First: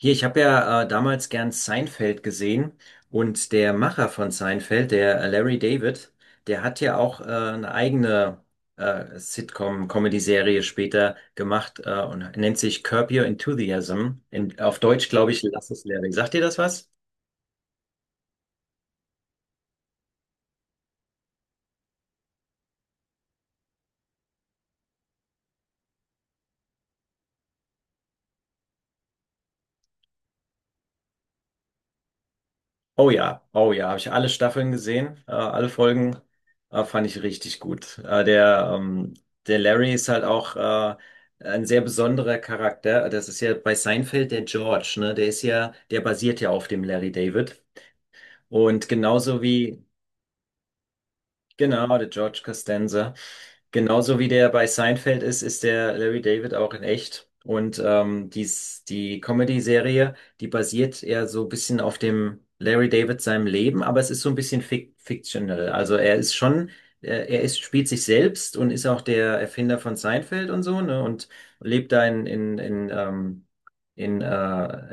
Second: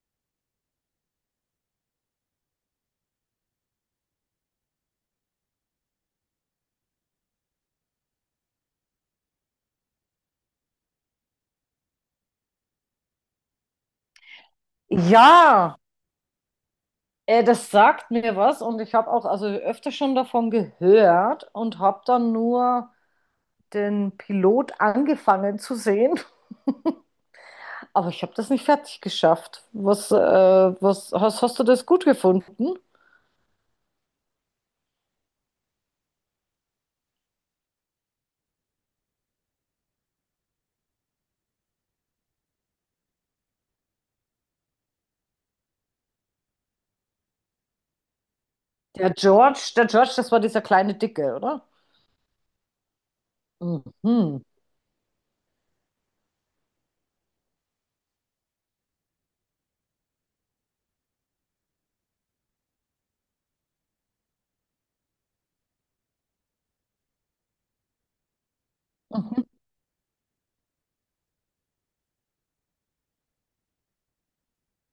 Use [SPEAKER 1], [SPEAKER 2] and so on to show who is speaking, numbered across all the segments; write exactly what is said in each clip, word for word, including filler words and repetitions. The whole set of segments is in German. [SPEAKER 1] Hier, ich habe ja äh, damals gern Seinfeld gesehen, und der Macher von Seinfeld, der äh, Larry David, der hat ja auch äh, eine eigene äh, Sitcom-Comedy-Serie später gemacht, äh, und nennt sich Curb Your Enthusiasm. In, auf Deutsch glaube ich, Lass
[SPEAKER 2] Ja,
[SPEAKER 1] es Larry. Sagt dir das was?
[SPEAKER 2] äh, das sagt mir was und ich habe auch also öfter schon davon gehört und habe dann nur den Pilot angefangen zu sehen, aber ich habe das nicht fertig geschafft. Was, äh, was hast, hast du das gut gefunden?
[SPEAKER 1] Oh ja, oh ja, habe ich alle Staffeln gesehen, äh, alle Folgen, äh, fand ich richtig gut. Äh, der, ähm, der Larry ist halt auch äh, ein sehr besonderer Charakter. Das ist ja bei Seinfeld der George, ne? Der ist ja, der basiert ja auf dem Larry David. Und
[SPEAKER 2] Der
[SPEAKER 1] genauso
[SPEAKER 2] George,
[SPEAKER 1] wie,
[SPEAKER 2] der George, das war dieser kleine Dicke, oder?
[SPEAKER 1] genau, der George Costanza.
[SPEAKER 2] Mhm.
[SPEAKER 1] Genauso wie
[SPEAKER 2] Mhm.
[SPEAKER 1] der bei Seinfeld ist, ist der Larry David auch in echt. Und ähm, dies, die Comedy-Serie, die basiert eher so ein bisschen auf dem Larry David seinem Leben, aber es ist so ein bisschen fic fictional. Also er ist schon, er, er ist, spielt sich selbst und ist auch der Erfinder von Seinfeld und so, ne? Und lebt da in, in, in, ähm, in äh,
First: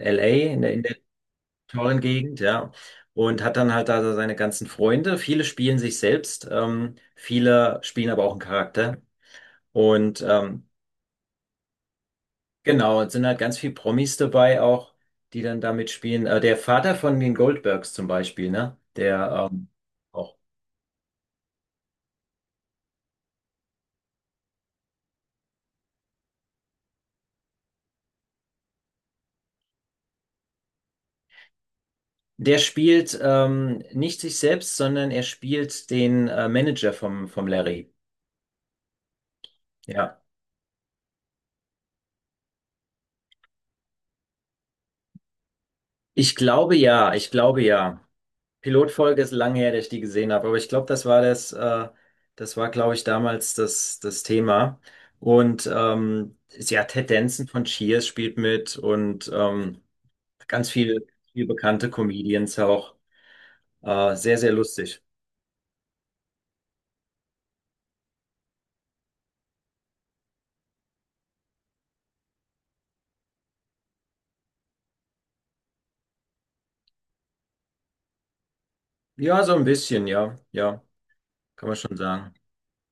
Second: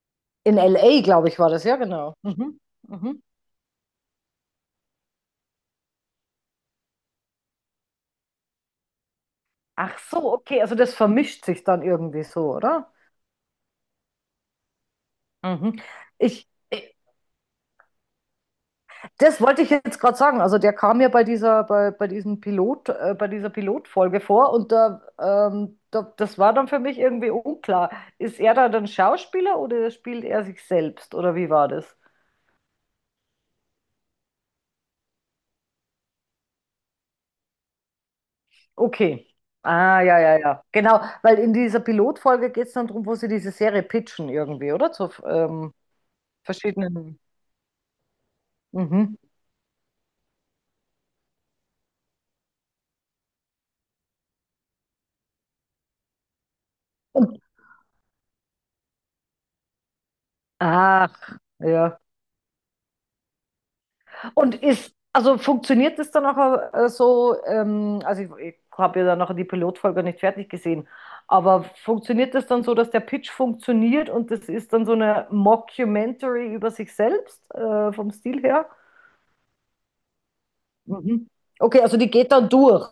[SPEAKER 1] L A,
[SPEAKER 2] In
[SPEAKER 1] in der, in
[SPEAKER 2] L A, glaube ich, war das, ja,
[SPEAKER 1] tollen
[SPEAKER 2] genau.
[SPEAKER 1] Gegend,
[SPEAKER 2] Mhm.
[SPEAKER 1] ja.
[SPEAKER 2] Mhm.
[SPEAKER 1] Und hat dann halt da so seine ganzen Freunde. Viele spielen sich selbst, ähm, viele spielen aber auch einen Charakter.
[SPEAKER 2] Ach
[SPEAKER 1] Und
[SPEAKER 2] so, okay,
[SPEAKER 1] ähm,
[SPEAKER 2] also das vermischt sich dann irgendwie so, oder?
[SPEAKER 1] genau, es sind halt ganz viel Promis dabei auch, die dann da
[SPEAKER 2] Mhm.
[SPEAKER 1] mitspielen. Äh,
[SPEAKER 2] Ich,
[SPEAKER 1] der Vater von den Goldbergs zum Beispiel, ne?
[SPEAKER 2] Das
[SPEAKER 1] Der
[SPEAKER 2] wollte
[SPEAKER 1] ähm,
[SPEAKER 2] ich jetzt gerade
[SPEAKER 1] Auch.
[SPEAKER 2] sagen. Also der kam ja bei dieser, bei, bei diesem Pilot, äh, bei dieser Pilotfolge vor und da, ähm, da, das war dann für mich irgendwie unklar. Ist er da dann Schauspieler oder spielt er sich selbst oder wie war das?
[SPEAKER 1] Der spielt ähm, nicht sich selbst, sondern er spielt den äh, Manager vom, vom Larry.
[SPEAKER 2] Okay. Ah, ja,
[SPEAKER 1] Ja.
[SPEAKER 2] ja, ja. Genau, weil in dieser Pilotfolge geht es dann darum, wo sie diese Serie pitchen irgendwie, oder? Zu ähm,
[SPEAKER 1] Ich glaube ja,
[SPEAKER 2] verschiedenen.
[SPEAKER 1] ich glaube ja.
[SPEAKER 2] Mhm.
[SPEAKER 1] Pilotfolge ist lange her, dass ich die gesehen habe, aber ich glaube, das war das, äh, das war, glaube ich, damals das, das Thema. Und ähm, ja, Ted
[SPEAKER 2] Und,
[SPEAKER 1] Danson von Cheers spielt mit, und ähm, ganz viel,
[SPEAKER 2] ach,
[SPEAKER 1] viel bekannte
[SPEAKER 2] ja.
[SPEAKER 1] Comedians auch. Äh, sehr, sehr
[SPEAKER 2] Und ist,
[SPEAKER 1] lustig.
[SPEAKER 2] also funktioniert das dann auch äh, so, ähm, also ich, ich habe ja dann noch die Pilotfolge nicht fertig gesehen, aber funktioniert das dann so, dass der Pitch funktioniert und das ist dann so eine Mockumentary über sich selbst, äh, vom Stil her?
[SPEAKER 1] Ja, so ein bisschen, ja, ja,
[SPEAKER 2] Mhm.
[SPEAKER 1] kann man
[SPEAKER 2] Okay,
[SPEAKER 1] schon
[SPEAKER 2] also die geht
[SPEAKER 1] sagen.
[SPEAKER 2] dann durch,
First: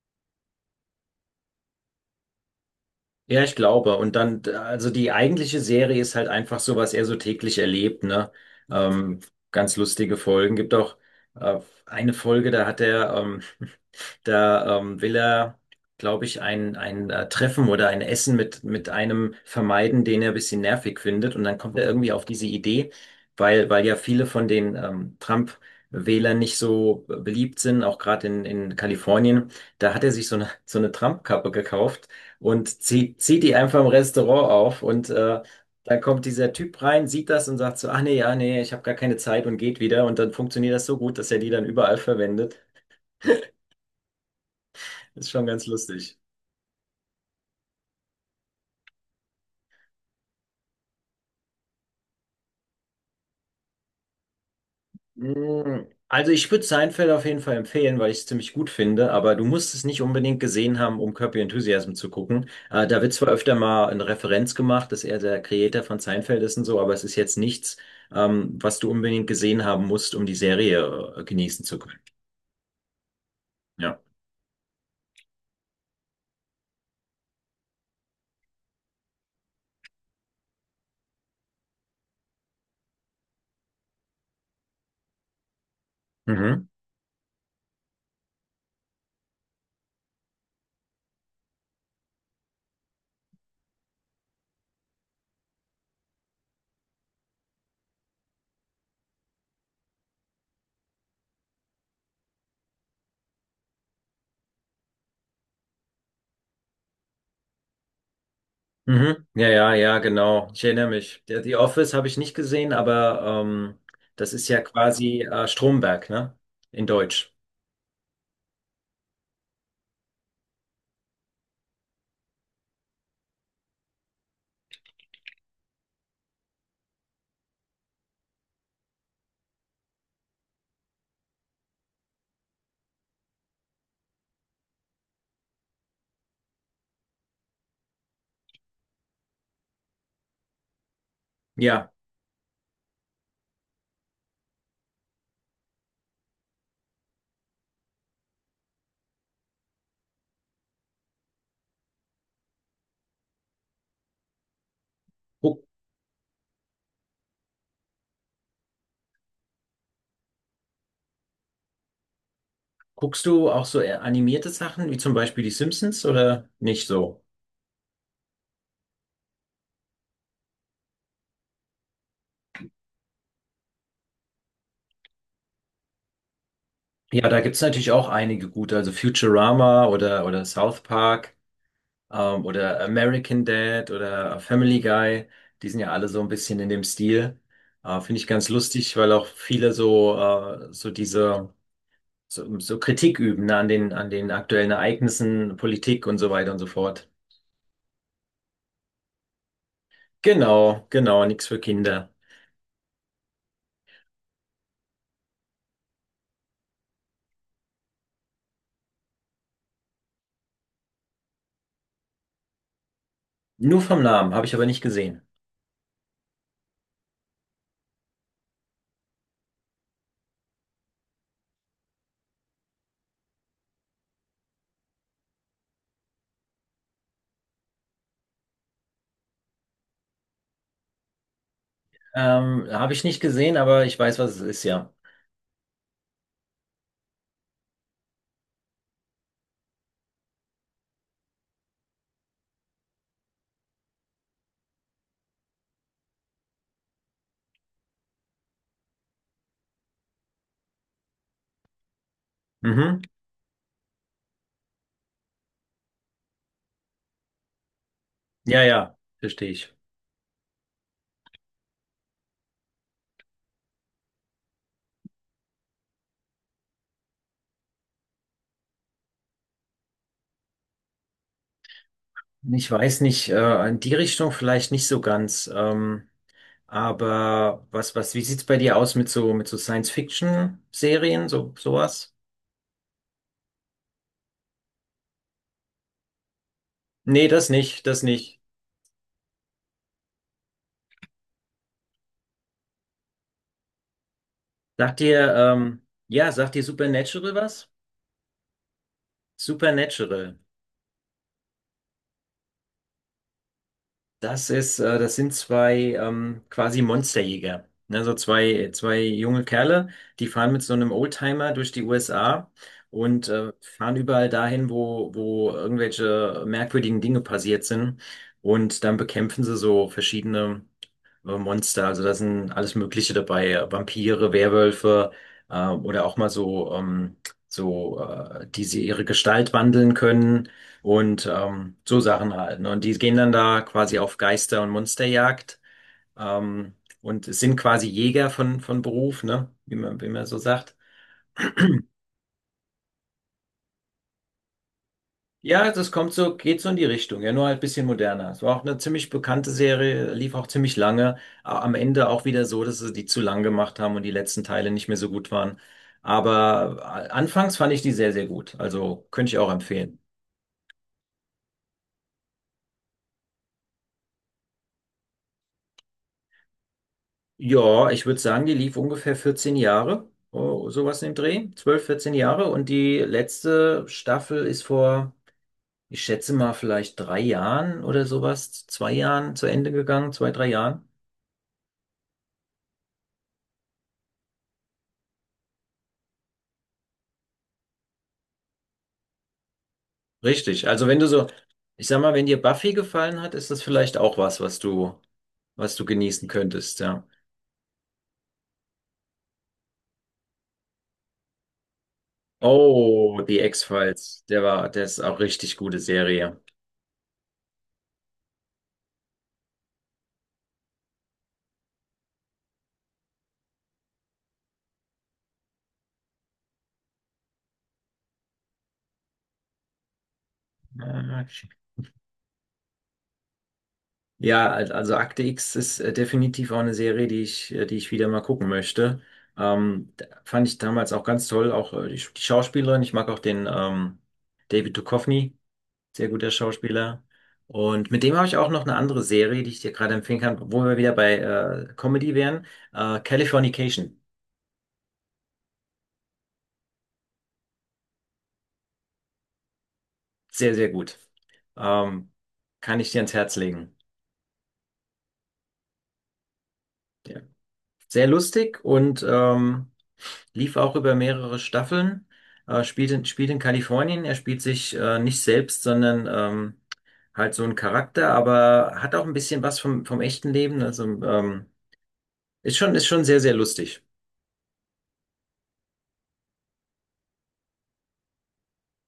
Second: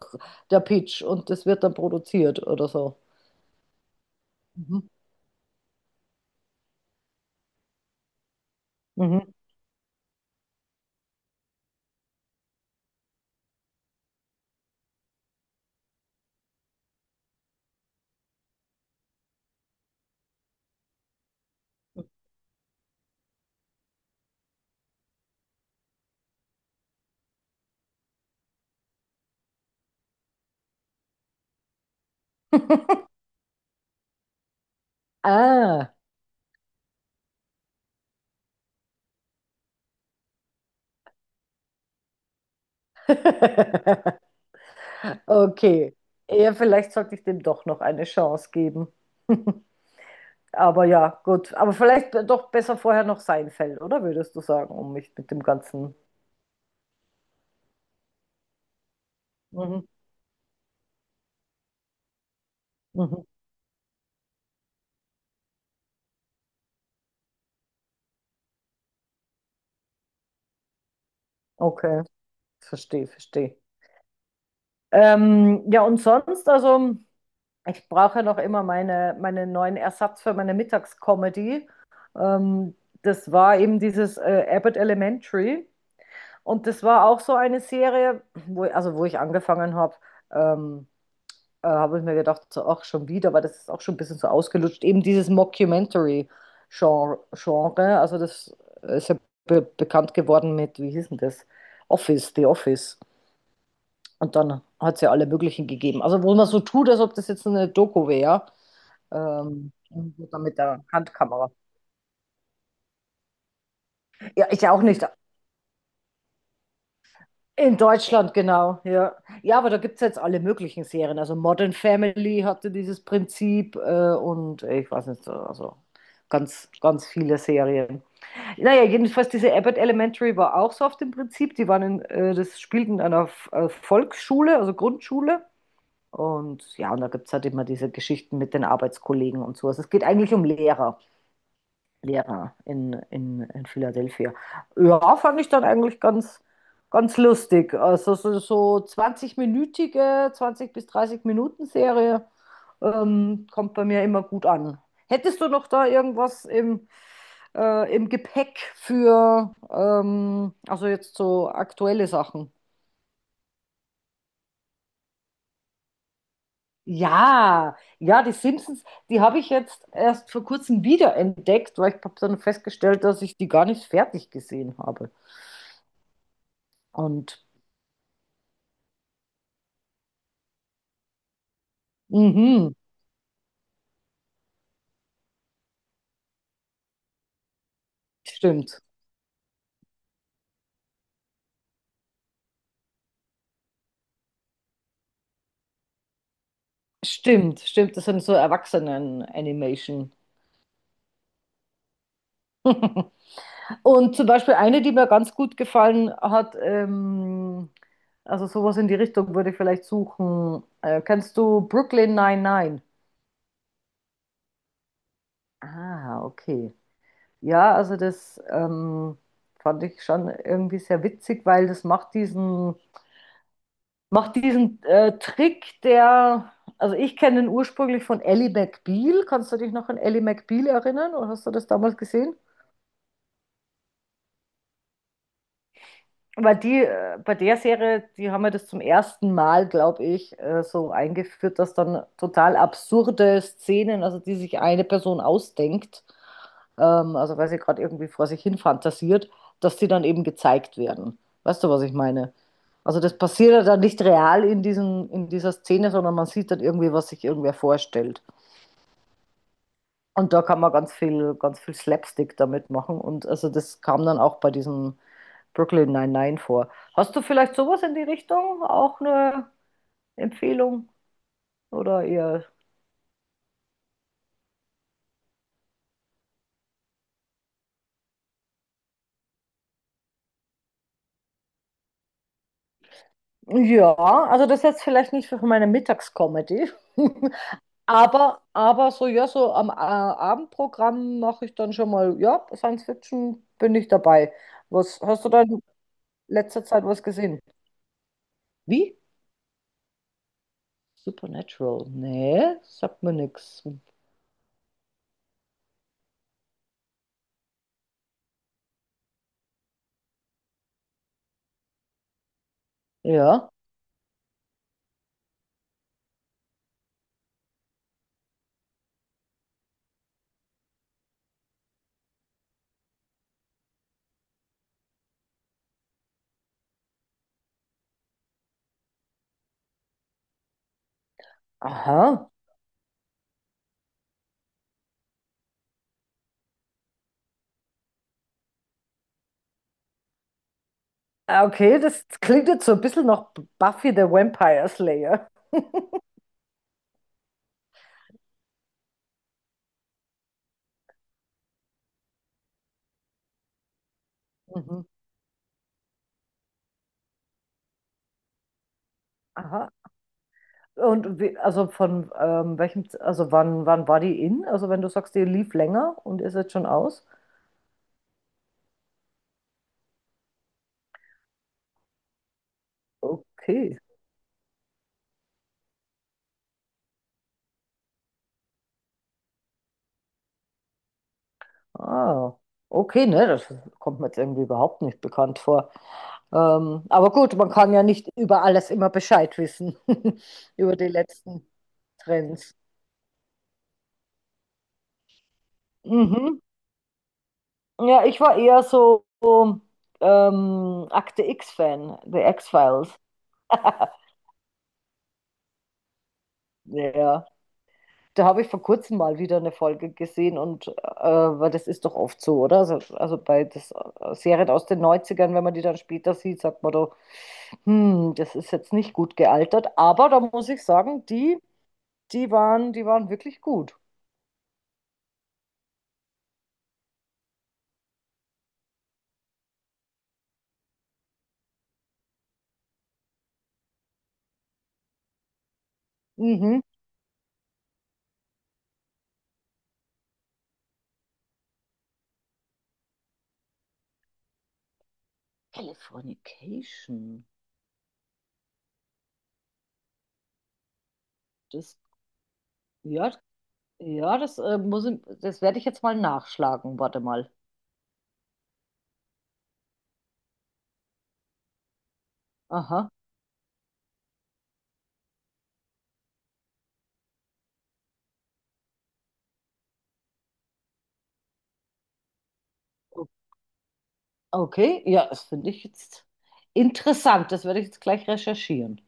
[SPEAKER 2] der Pitch, und das wird dann produziert oder so.
[SPEAKER 1] Ja, ich glaube. Und dann,
[SPEAKER 2] Mhm.
[SPEAKER 1] also die eigentliche Serie ist halt einfach so, was er so täglich erlebt, ne? Ähm,
[SPEAKER 2] Mhm.
[SPEAKER 1] ganz lustige Folgen. Gibt auch äh, eine Folge, da hat er, ähm, da ähm, will er, glaube ich, ein, ein äh, Treffen oder ein Essen mit, mit einem vermeiden, den er ein bisschen nervig findet. Und dann kommt er irgendwie auf diese Idee, weil, weil ja viele von den ähm, Trump-Wählern nicht so beliebt sind, auch gerade in, in Kalifornien. Da hat er sich so eine, so eine Trump-Kappe gekauft und zieht, zieht die einfach im Restaurant auf, und äh,
[SPEAKER 2] Ah,
[SPEAKER 1] dann kommt dieser Typ rein, sieht das und sagt so: ah nee, ja, nee, ich habe gar keine Zeit, und geht wieder, und dann funktioniert das so gut, dass er die dann überall verwendet. Ist schon ganz
[SPEAKER 2] okay.
[SPEAKER 1] lustig.
[SPEAKER 2] Ja, vielleicht sollte ich dem doch noch eine Chance geben. Aber ja, gut. Aber vielleicht doch besser vorher noch Seinfeld, oder würdest du sagen, um mich mit dem
[SPEAKER 1] Mm,
[SPEAKER 2] Ganzen.
[SPEAKER 1] also ich würde Seinfeld auf jeden Fall empfehlen, weil ich es ziemlich gut finde, aber du musst es
[SPEAKER 2] Mhm.
[SPEAKER 1] nicht unbedingt gesehen haben, um Curb Your Enthusiasm zu gucken. Äh, da wird
[SPEAKER 2] Mhm.
[SPEAKER 1] zwar öfter mal eine Referenz gemacht, dass er der Creator von Seinfeld ist und so, aber es ist jetzt nichts, ähm, was du unbedingt gesehen haben musst, um die Serie äh, genießen zu können.
[SPEAKER 2] Okay, verstehe, verstehe.
[SPEAKER 1] Ja.
[SPEAKER 2] Ähm, ja, und sonst, also ich brauche ja noch immer meine, meinen neuen Ersatz für meine Mittagscomedy. Ähm, das war eben dieses äh, Abbott Elementary.
[SPEAKER 1] Mhm.
[SPEAKER 2] Und das war auch so eine Serie, wo, also wo ich angefangen habe. Ähm, äh, habe ich mir gedacht, so, ach, schon wieder, weil das ist auch schon ein bisschen so ausgelutscht. Eben dieses Mockumentary-Genre, Genre, also das ist ja be bekannt geworden mit, wie hieß denn das? Office, The Office. Und dann hat es ja alle möglichen gegeben. Also wo man so tut, als ob das jetzt eine Doku wäre,
[SPEAKER 1] Mhm. Ja,
[SPEAKER 2] ähm,
[SPEAKER 1] ja, ja,
[SPEAKER 2] und so dann
[SPEAKER 1] genau.
[SPEAKER 2] mit
[SPEAKER 1] Ich
[SPEAKER 2] der
[SPEAKER 1] erinnere mich. Der-
[SPEAKER 2] Handkamera.
[SPEAKER 1] The Office habe ich nicht gesehen, aber ähm, das ist
[SPEAKER 2] Ja,
[SPEAKER 1] ja
[SPEAKER 2] ich ja auch nicht.
[SPEAKER 1] quasi äh, Stromberg, ne? In Deutsch.
[SPEAKER 2] In Deutschland, genau, ja. Ja, aber da gibt es jetzt alle möglichen Serien. Also Modern Family hatte dieses Prinzip äh, und ich weiß nicht, also ganz, ganz viele Serien. Naja, jedenfalls diese Abbott Elementary war auch so auf dem Prinzip. Die waren in, äh, das spielten in einer F- äh, Volksschule, also Grundschule. Und ja, und da gibt es halt immer diese Geschichten mit den Arbeitskollegen und so. Also es geht eigentlich um Lehrer.
[SPEAKER 1] Ja.
[SPEAKER 2] Ja, in, in, in Philadelphia. Ja, fand ich dann eigentlich ganz, ganz lustig. Also so, so zwanzig-minütige, zwanzig minütige zwanzig bis dreißig Minuten Serie ähm, kommt bei mir immer gut an. Hättest du
[SPEAKER 1] Guck,
[SPEAKER 2] noch da irgendwas im, äh, im Gepäck für, ähm, also jetzt so aktuelle Sachen?
[SPEAKER 1] Guckst du auch so eher animierte Sachen, wie zum Beispiel die Simpsons oder nicht so?
[SPEAKER 2] Ja, ja, die Simpsons, die habe ich jetzt erst vor kurzem wiederentdeckt, weil ich habe dann festgestellt, dass ich die gar nicht fertig gesehen habe.
[SPEAKER 1] Ja, da
[SPEAKER 2] Und
[SPEAKER 1] gibt's natürlich auch einige gute, also Futurama oder, oder South Park, ähm,
[SPEAKER 2] mhm,
[SPEAKER 1] oder American Dad oder äh, Family Guy. Die sind ja alle so ein bisschen in dem Stil. Äh, finde ich ganz
[SPEAKER 2] stimmt.
[SPEAKER 1] lustig, weil auch viele so, äh, so diese, so, so Kritik üben, ne, an den, an den aktuellen Ereignissen, Politik und so weiter und so fort.
[SPEAKER 2] Stimmt, stimmt. Das sind so Erwachsenen-Animation.
[SPEAKER 1] Genau, genau, nichts für Kinder.
[SPEAKER 2] Und zum Beispiel eine, die mir ganz gut gefallen hat, ähm, also sowas in die Richtung würde ich vielleicht suchen. Äh, kennst du Brooklyn neunundneunzig?
[SPEAKER 1] Nur vom Namen, habe ich aber nicht gesehen.
[SPEAKER 2] Ah, okay. Ja, also das ähm, fand ich schon irgendwie sehr witzig, weil das macht diesen Macht diesen äh, Trick, der, also ich kenne den ursprünglich von Ally McBeal. Kannst du dich noch an Ally McBeal erinnern oder hast du das damals gesehen?
[SPEAKER 1] Ähm, habe ich nicht gesehen, aber ich weiß, was es ist, ja.
[SPEAKER 2] Weil die, äh, bei der Serie, die haben ja das zum ersten Mal, glaube ich, äh, so eingeführt, dass dann total absurde Szenen, also die sich eine Person ausdenkt, ähm, also weil sie gerade irgendwie vor sich hin fantasiert, dass die dann eben gezeigt werden. Weißt du, was ich meine? Also
[SPEAKER 1] Mhm.
[SPEAKER 2] das passiert ja dann nicht real in diesen, in dieser Szene, sondern man sieht dann irgendwie, was sich irgendwer vorstellt.
[SPEAKER 1] Ja, ja, verstehe ich.
[SPEAKER 2] Und da kann man ganz viel, ganz viel Slapstick damit machen. Und also das kam dann auch bei diesem Brooklyn Nine-Nine vor. Hast du vielleicht sowas in die Richtung? Auch eine Empfehlung? Oder eher.
[SPEAKER 1] Ich weiß nicht, äh, in die Richtung vielleicht nicht so ganz. Ähm, aber was, was, wie sieht's bei dir aus mit so, mit so Science-Fiction-Serien, so, sowas?
[SPEAKER 2] Ja, also das ist jetzt vielleicht nicht für meine Mittagscomedy.
[SPEAKER 1] Nee, das nicht, das nicht.
[SPEAKER 2] Aber, aber so, ja, so am äh, Abendprogramm mache ich dann schon mal, ja, Science Fiction bin ich dabei.
[SPEAKER 1] Sagt
[SPEAKER 2] Was hast du
[SPEAKER 1] dir,
[SPEAKER 2] da in
[SPEAKER 1] ähm, ja, sagt
[SPEAKER 2] letzter
[SPEAKER 1] dir
[SPEAKER 2] Zeit was
[SPEAKER 1] Supernatural
[SPEAKER 2] gesehen?
[SPEAKER 1] was?
[SPEAKER 2] Wie?
[SPEAKER 1] Supernatural.
[SPEAKER 2] Supernatural? Nee, sagt mir nichts.
[SPEAKER 1] Das ist, äh, das sind zwei ähm, quasi Monsterjäger. Ne? So zwei, zwei junge Kerle, die fahren mit so einem Oldtimer durch die U S A, und
[SPEAKER 2] Ja.
[SPEAKER 1] äh, fahren überall dahin, wo, wo irgendwelche merkwürdigen Dinge passiert sind. Und dann bekämpfen sie so verschiedene äh, Monster, also da sind alles Mögliche dabei, äh, Vampire, Werwölfe, äh, oder auch mal so, ähm, so äh, die sie ihre Gestalt wandeln können, und ähm, so
[SPEAKER 2] Aha.
[SPEAKER 1] Sachen halt. Ne? Und die gehen dann da quasi auf Geister- und Monsterjagd, ähm, und sind quasi Jäger von, von Beruf, ne? Wie man, wie man so sagt.
[SPEAKER 2] Ah, okay, das klingt jetzt so ein bisschen nach Buffy the Vampire Slayer.
[SPEAKER 1] Ja, das kommt so, geht so in die Richtung, ja, nur halt ein bisschen moderner. Es war auch eine ziemlich bekannte Serie, lief auch ziemlich lange. A- Am Ende auch wieder so, dass sie die zu lang gemacht haben und die letzten Teile
[SPEAKER 2] Mhm.
[SPEAKER 1] nicht mehr so gut waren. Aber a- anfangs fand ich die sehr, sehr gut. Also könnte ich auch
[SPEAKER 2] Aha.
[SPEAKER 1] empfehlen.
[SPEAKER 2] Und wie, also von ähm, welchem, Z- also wann, wann war die in? Also wenn du sagst, die lief länger und ist jetzt schon aus?
[SPEAKER 1] Ja, ich würde sagen, die lief ungefähr vierzehn Jahre, oh, sowas in dem Dreh. zwölf, vierzehn Jahre. Und die
[SPEAKER 2] Okay.
[SPEAKER 1] letzte Staffel ist vor, ich schätze mal, vielleicht drei Jahren oder sowas, zwei Jahren zu Ende gegangen, zwei, drei Jahren.
[SPEAKER 2] Ah, okay, ne, das kommt mir jetzt irgendwie überhaupt nicht bekannt vor. Ähm, aber gut, man kann ja nicht über alles immer Bescheid wissen,
[SPEAKER 1] Richtig.
[SPEAKER 2] über
[SPEAKER 1] Also
[SPEAKER 2] die
[SPEAKER 1] wenn du so,
[SPEAKER 2] letzten
[SPEAKER 1] ich sag mal, wenn dir
[SPEAKER 2] Trends.
[SPEAKER 1] Buffy gefallen hat, ist das vielleicht auch was, was du, was du genießen
[SPEAKER 2] Mhm.
[SPEAKER 1] könntest, ja.
[SPEAKER 2] Ja, ich war eher so ähm, Akte X-Fan, The X-Files.
[SPEAKER 1] Oh, die X-Files, der war, der ist auch richtig gute Serie.
[SPEAKER 2] Ja. Da habe ich vor kurzem mal wieder eine Folge gesehen und äh, weil das ist doch oft so, oder? Also, also bei das äh, Serien aus den Neunzigern, wenn man die dann später sieht, sagt man doch, hm, das ist jetzt nicht gut gealtert, aber da muss ich sagen, die, die waren, die waren wirklich gut.
[SPEAKER 1] Ja, al- also Akte X ist äh, definitiv auch eine Serie, die ich, äh, die ich wieder mal gucken möchte. Ähm, da- fand ich damals auch ganz toll, auch äh, die, Sch- die Schauspielerin. Ich mag auch den ähm, David Duchovny. Sehr guter
[SPEAKER 2] Mhm.
[SPEAKER 1] Schauspieler. Und mit dem habe ich auch noch eine andere Serie, die ich dir gerade empfehlen kann, wo wir wieder bei äh, Comedy wären. Äh, Californication.
[SPEAKER 2] Californication.
[SPEAKER 1] Sehr, sehr gut.
[SPEAKER 2] Das,
[SPEAKER 1] Ähm, kann ich dir
[SPEAKER 2] ja,
[SPEAKER 1] ans Herz legen.
[SPEAKER 2] ja, das äh, muss ich, das werde ich jetzt mal nachschlagen. Warte
[SPEAKER 1] Ja.
[SPEAKER 2] mal.
[SPEAKER 1] Sehr lustig und ähm, lief auch über mehrere Staffeln. Äh,
[SPEAKER 2] Aha.
[SPEAKER 1] spielt in, spielt in Kalifornien. Er spielt sich äh, nicht selbst, sondern ähm, halt so einen Charakter, aber hat auch ein bisschen was vom, vom echten Leben. Also ähm, ist schon, ist schon
[SPEAKER 2] O-
[SPEAKER 1] sehr, sehr lustig.
[SPEAKER 2] Okay, ja, das finde ich jetzt interessant. Das werde ich jetzt gleich recherchieren.